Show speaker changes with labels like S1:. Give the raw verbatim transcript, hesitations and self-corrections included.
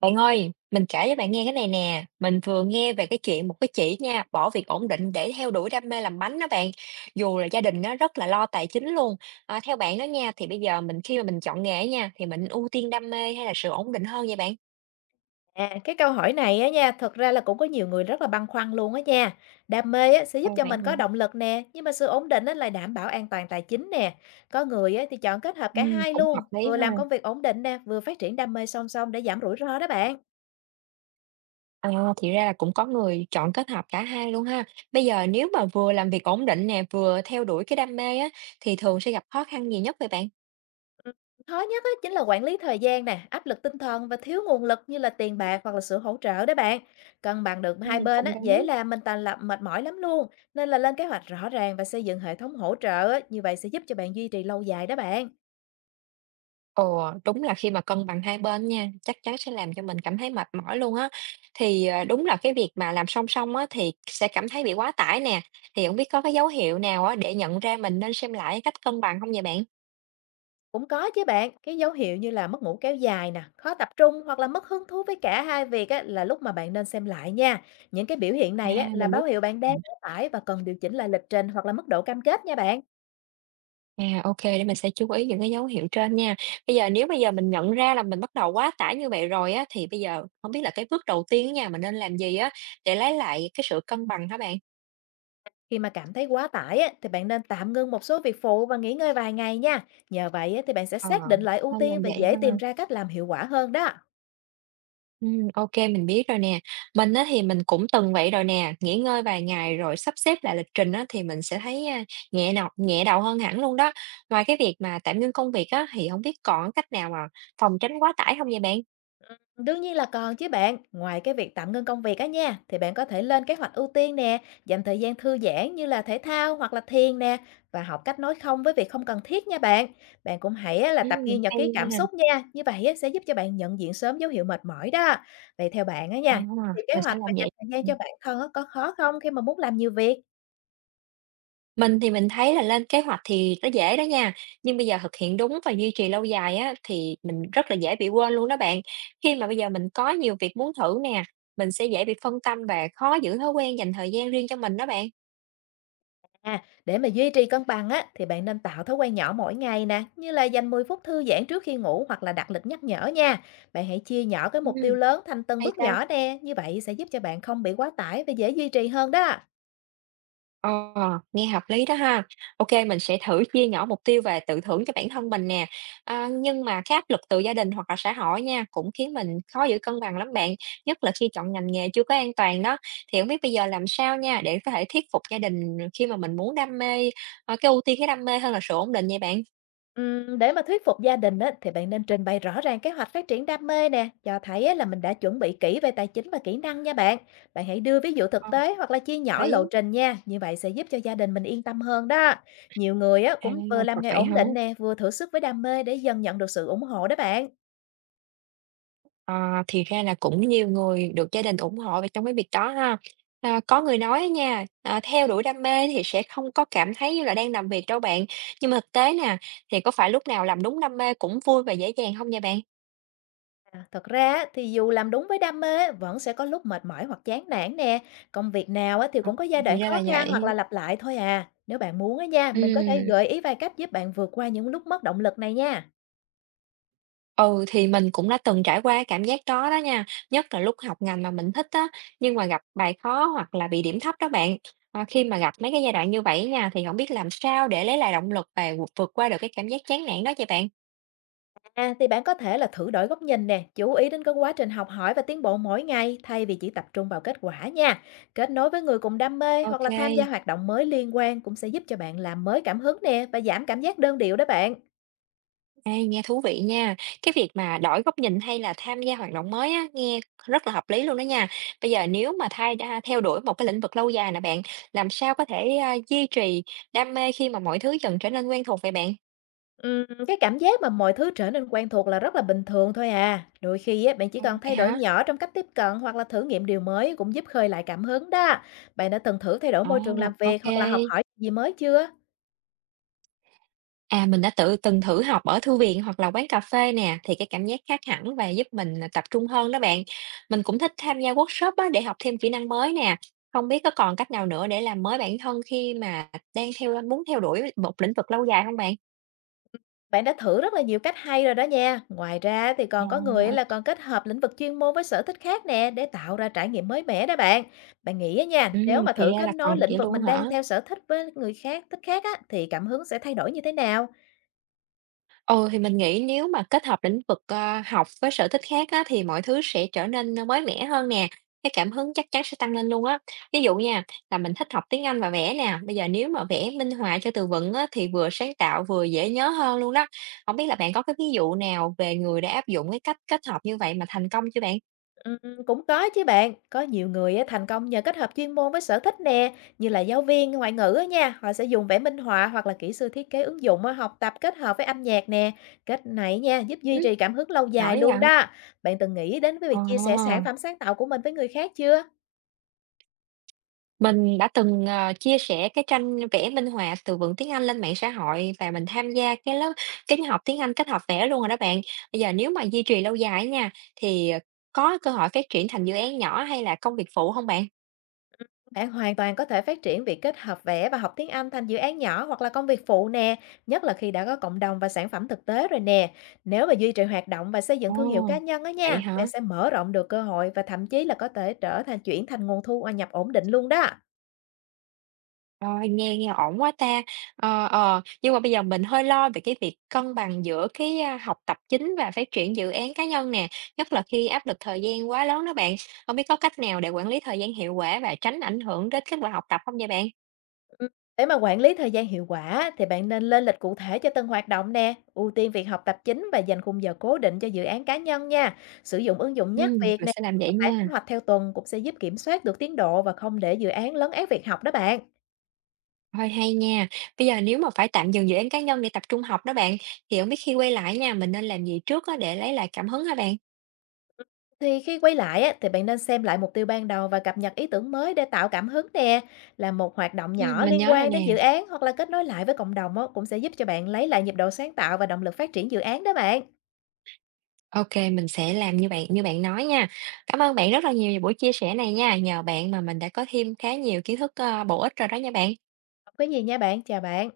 S1: Bạn ơi, mình kể cho bạn nghe cái này nè. Mình vừa nghe về cái chuyện một cái chị nha, bỏ việc ổn định để theo đuổi đam mê làm bánh đó bạn. Dù là gia đình nó rất là lo tài chính luôn. À, theo bạn đó nha, thì bây giờ mình khi mà mình chọn nghề nha, thì mình ưu tiên đam mê hay là sự ổn định hơn vậy bạn?
S2: À, cái câu hỏi này á nha, thật ra là cũng có nhiều người rất là băn khoăn luôn á nha. Đam mê á, sẽ giúp
S1: Ồ
S2: cho
S1: vậy
S2: mình
S1: hả?
S2: có động lực nè, nhưng mà sự ổn định á, lại đảm bảo an toàn tài chính nè. Có người á, thì chọn kết hợp
S1: Ừ,
S2: cả hai
S1: cũng hợp
S2: luôn,
S1: lý
S2: vừa làm
S1: ha.
S2: công việc ổn định nè, vừa phát triển đam mê song song để giảm rủi ro đó bạn.
S1: À, thì ra là cũng có người chọn kết hợp cả hai luôn ha. Bây giờ nếu mà vừa làm việc ổn định nè, vừa theo đuổi cái đam mê á, thì thường sẽ gặp khó khăn gì nhất vậy bạn?
S2: Ừ, khó nhất á, chính là quản lý thời gian nè, áp lực tinh thần và thiếu nguồn lực như là tiền bạc hoặc là sự hỗ trợ đó bạn. Cân bằng được
S1: Ừ,
S2: hai bên
S1: cũng
S2: á,
S1: đúng.
S2: dễ làm mình tàn lập mệt mỏi lắm luôn. Nên là lên kế hoạch rõ ràng và xây dựng hệ thống hỗ trợ á, như vậy sẽ giúp cho bạn duy trì lâu dài đó bạn.
S1: Ồ, đúng là khi mà cân bằng hai bên nha, chắc chắn sẽ làm cho mình cảm thấy mệt mỏi luôn á. Thì, ờ, đúng là cái việc mà làm song song á thì sẽ cảm thấy bị quá tải nè, thì không biết có cái dấu hiệu nào á để nhận ra mình nên xem lại cách cân bằng không vậy bạn?
S2: Cũng có chứ bạn, cái dấu hiệu như là mất ngủ kéo dài nè, khó tập trung hoặc là mất hứng thú với cả hai việc á, là lúc mà bạn nên xem lại nha. Những cái biểu hiện
S1: À,
S2: này á, là
S1: mình biết.
S2: báo hiệu bạn đang
S1: Ừm.
S2: quá tải và cần điều chỉnh lại lịch trình hoặc là mức độ cam kết nha bạn.
S1: À, ô để mình sẽ chú ý những cái dấu hiệu trên nha. Bây giờ nếu bây giờ mình nhận ra là mình bắt đầu quá tải như vậy rồi á, thì bây giờ không biết là cái bước đầu tiên nha, mình nên làm gì á để lấy lại cái sự cân bằng hả bạn?
S2: Khi mà cảm thấy quá tải á, thì bạn nên tạm ngưng một số việc phụ và nghỉ ngơi vài ngày nha. Nhờ vậy á, thì bạn sẽ
S1: Ờ,
S2: xác định lại ưu
S1: nên
S2: tiên
S1: làm
S2: và
S1: vậy
S2: dễ tìm
S1: ha.
S2: ra cách làm hiệu quả hơn đó.
S1: Ừm, ô mình biết rồi nè. Mình á thì mình cũng từng vậy rồi nè, nghỉ ngơi vài ngày rồi sắp xếp lại lịch trình á thì mình sẽ thấy, a, nhẹ nọc nhẹ đầu hơn hẳn luôn đó. Ngoài cái việc mà tạm ngưng công việc á, thì không biết còn cách nào mà phòng tránh quá tải không vậy bạn?
S2: Đương nhiên là còn chứ bạn, ngoài cái việc tạm ngưng công việc á nha, thì bạn có thể lên kế hoạch ưu tiên nè, dành thời gian thư giãn như là thể thao hoặc là thiền nè, và học cách nói không với việc không cần thiết nha bạn. Bạn cũng hãy á, là tập
S1: Ừm,
S2: ghi nhật
S1: hay
S2: ký cảm
S1: nha.
S2: xúc nha, như vậy á, sẽ giúp cho bạn nhận diện sớm dấu hiệu mệt mỏi đó. Vậy theo bạn á
S1: Ờ,
S2: nha, thì kế
S1: mình sẽ
S2: hoạch và
S1: làm
S2: dành
S1: vậy.
S2: thời gian cho bản thân á, có khó không khi mà muốn làm nhiều việc?
S1: Mình thì mình thấy là lên kế hoạch thì nó dễ đó nha, nhưng bây giờ thực hiện đúng và duy trì lâu dài á, thì mình rất là dễ bị quên luôn đó bạn. Khi mà bây giờ mình có nhiều việc muốn thử nè, mình sẽ dễ bị phân tâm và khó giữ thói quen dành thời gian riêng cho mình đó bạn.
S2: À, để mà duy trì cân bằng á, thì bạn nên tạo thói quen nhỏ mỗi ngày nè, như là dành mười phút thư giãn trước khi ngủ hoặc là đặt lịch nhắc nhở nha. Bạn hãy chia nhỏ cái
S1: Ừm,
S2: mục tiêu lớn thành từng
S1: hay
S2: bước
S1: ta.
S2: nhỏ nè, như vậy sẽ giúp cho bạn không bị quá tải và dễ duy trì hơn đó.
S1: Ờ, nghe hợp lý đó ha. OK, mình sẽ thử chia nhỏ mục tiêu và tự thưởng cho bản thân mình nè. À, nhưng mà cái áp lực từ gia đình hoặc là xã hội nha, cũng khiến mình khó giữ cân bằng lắm bạn, nhất là khi chọn ngành nghề chưa có an toàn đó. Thì không biết bây giờ làm sao nha, để có thể thuyết phục gia đình khi mà mình muốn đam mê, ờ, cái ưu tiên cái đam mê hơn là sự ổn định vậy bạn?
S2: Ừm, để mà thuyết phục gia đình á, thì bạn nên trình bày rõ ràng kế hoạch phát triển đam mê nè, cho thấy á, là mình đã chuẩn bị kỹ về tài chính và kỹ năng nha bạn. Bạn hãy đưa ví dụ thực
S1: Ờ.
S2: tế hoặc là chia nhỏ
S1: Đấy,
S2: lộ trình nha, như vậy sẽ giúp cho gia đình mình yên tâm hơn đó. Nhiều người á,
S1: à,
S2: cũng vừa
S1: thật
S2: làm nghề
S1: vậy
S2: ổn
S1: hả?
S2: định nè, vừa thử sức với đam mê để dần nhận được sự ủng hộ đó bạn.
S1: À, thì ra là cũng nhiều người được gia đình ủng hộ về trong cái việc đó ha. À, có người nói nha, à, theo đuổi đam mê thì sẽ không có cảm thấy như là đang làm việc đâu bạn. Nhưng mà thực tế nè, thì có phải lúc nào làm đúng đam mê cũng vui và dễ dàng không nha bạn?
S2: À, thật ra á, thì dù làm đúng với đam mê á, vẫn sẽ có lúc mệt mỏi hoặc chán nản nè. Công việc nào á, thì
S1: À,
S2: cũng có giai
S1: thì
S2: đoạn
S1: ra là
S2: khó khăn
S1: vậy.
S2: hoặc là lặp lại thôi à. Nếu bạn muốn á nha, mình có thể
S1: Ừm,
S2: gợi ý vài cách giúp bạn vượt qua những lúc mất động lực này nha.
S1: Ừ, thì mình cũng đã từng trải qua cảm giác đó đó nha. Nhất là lúc học ngành mà mình thích á, nhưng mà gặp bài khó hoặc là bị điểm thấp đó bạn. À, khi mà gặp mấy cái giai đoạn như vậy nha, thì không biết làm sao để lấy lại động lực và vượt qua được cái cảm giác chán nản đó vậy bạn?
S2: À, thì bạn có thể là thử đổi góc nhìn nè, chú ý đến cái quá trình học hỏi và tiến bộ mỗi ngày thay vì chỉ tập trung vào kết quả nha. Kết nối với người cùng đam mê hoặc là tham gia
S1: OK,
S2: hoạt động mới liên quan cũng sẽ giúp cho bạn làm mới cảm hứng nè và giảm cảm giác đơn điệu đó bạn.
S1: ê, nghe thú vị nha. Cái việc mà đổi góc nhìn hay là tham gia hoạt động mới á, nghe rất là hợp lý luôn đó nha. Bây giờ nếu mà thay đa theo đuổi một cái lĩnh vực lâu dài nè bạn, làm sao có thể, a, duy trì đam mê khi mà mọi thứ dần trở nên quen thuộc vậy bạn?
S2: Ừm, cái cảm giác mà mọi thứ trở nên quen thuộc là rất là bình thường thôi à. Đôi khi á, bạn chỉ
S1: Ừm.
S2: cần
S1: Vậy
S2: thay đổi
S1: hả?
S2: nhỏ trong cách tiếp cận hoặc là thử nghiệm điều mới cũng giúp khơi lại cảm hứng đó. Bạn đã từng thử thay đổi
S1: À,
S2: môi trường
S1: ô
S2: làm việc hoặc là học hỏi gì mới chưa?
S1: à, mình đã tự từng thử học ở thư viện hoặc là quán cà phê nè, thì cái cảm giác khác hẳn và giúp mình là tập trung hơn đó bạn. Mình cũng thích tham gia workshop á, để học thêm kỹ năng mới nè. Không biết có còn cách nào nữa để làm mới bản thân khi mà đang theo muốn theo đuổi một lĩnh vực lâu dài không bạn?
S2: Bạn đã thử rất là nhiều cách hay rồi đó nha. Ngoài ra thì còn có người
S1: Ồ,
S2: là còn kết hợp lĩnh vực chuyên môn với sở thích khác nè để tạo ra trải nghiệm mới mẻ đó bạn. Bạn nghĩ á nha,
S1: ừ,
S2: nếu mà
S1: thì
S2: thử
S1: ra
S2: kết
S1: là còn
S2: nối
S1: được
S2: lĩnh
S1: vậy
S2: vực
S1: luôn
S2: mình
S1: hả?
S2: đang theo sở thích với người khác, thích khác á thì cảm hứng sẽ thay đổi như thế nào?
S1: Ừ, thì mình nghĩ nếu mà kết hợp lĩnh vực, ờ, học với sở thích khác á, thì mọi thứ sẽ trở nên, ơ, mới mẻ hơn nè, cái cảm hứng chắc chắn sẽ tăng lên luôn á. Ví dụ nha, là mình thích học tiếng Anh và vẽ nè, bây giờ nếu mà vẽ minh họa cho từ vựng á, thì vừa sáng tạo vừa dễ nhớ hơn luôn đó. Không biết là bạn có cái ví dụ nào về người đã áp dụng cái cách kết hợp như vậy mà thành công chưa bạn?
S2: Ừm, cũng có chứ bạn, có nhiều người á, thành công nhờ kết hợp chuyên môn với sở thích nè, như là giáo viên ngoại ngữ á nha, họ sẽ dùng vẽ minh họa hoặc là kỹ sư thiết kế ứng dụng á, học tập kết hợp với âm nhạc nè. Cách này nha, giúp duy
S1: Ừm,
S2: trì cảm hứng lâu
S1: giỏi
S2: dài luôn
S1: vậy!
S2: đó. Bạn từng nghĩ đến với
S1: Ờ.
S2: việc chia sẻ sản phẩm sáng tạo của mình với người khác chưa?
S1: Mình đã từng, ờ, chia sẻ cái tranh vẽ minh họa từ vựng tiếng Anh lên mạng xã hội và mình tham gia cái lớp cái học tiếng Anh kết hợp vẽ luôn rồi đó bạn. Bây giờ nếu mà duy trì lâu dài á nha, thì, ờ, có cơ hội phát triển thành dự án nhỏ hay là công việc phụ không bạn?
S2: Bạn hoàn toàn có thể phát triển việc kết hợp vẽ và học tiếng Anh thành dự án nhỏ hoặc là công việc phụ nè, nhất là khi đã có cộng đồng và sản phẩm thực tế rồi nè. Nếu mà duy trì hoạt động và xây dựng thương hiệu
S1: Ồ,
S2: cá nhân á
S1: vậy
S2: nha, bạn
S1: hả?
S2: sẽ mở rộng được cơ hội và thậm chí là có thể trở thành chuyển thành nguồn thu nhập ổn định luôn đó.
S1: Rồi, nghe nghe ổn quá ta! Ờ, ờ, nhưng mà bây giờ mình hơi lo về cái việc cân bằng giữa cái, a, học tập chính và phát triển dự án cá nhân nè, nhất là khi áp lực thời gian quá lớn đó bạn. Không biết có cách nào để quản lý thời gian hiệu quả và tránh ảnh hưởng đến kết quả học tập không nha bạn?
S2: Ừ, để mà quản lý thời gian hiệu quả thì bạn nên lên lịch cụ thể cho từng hoạt động nè, ưu tiên việc học tập chính và dành khung giờ cố định cho dự án cá nhân nha. Sử dụng ứng dụng nhắc
S1: Ừm,
S2: việc
S1: mình
S2: nè,
S1: sẽ làm vậy
S2: phải
S1: nha.
S2: kế hoạch theo tuần cũng sẽ giúp kiểm soát được tiến độ và không để dự án lấn át việc học đó bạn.
S1: Ôi, hay nha! Bây giờ nếu mà phải tạm dừng dự án cá nhân để tập trung học đó bạn, thì không biết khi quay lại nha, mình nên làm gì trước á để lấy lại cảm hứng hả bạn?
S2: Thì khi quay lại á, thì bạn nên xem lại mục tiêu ban đầu và cập nhật ý tưởng mới để tạo cảm hứng nè. Là một hoạt động
S1: Ừm,
S2: nhỏ
S1: mình
S2: liên
S1: nhớ rồi
S2: quan đến
S1: nè.
S2: dự án hoặc là kết nối lại với cộng đồng á, cũng sẽ giúp cho bạn lấy lại nhịp độ sáng tạo và động lực phát triển dự án đó bạn.
S1: OK, mình sẽ làm như bạn như bạn nói nha. Cảm ơn bạn rất là nhiều về buổi chia sẻ này nha, nhờ bạn mà mình đã có thêm khá nhiều kiến thức, ơ, bổ ích rồi đó nha bạn.
S2: Không có gì nha bạn, chào bạn.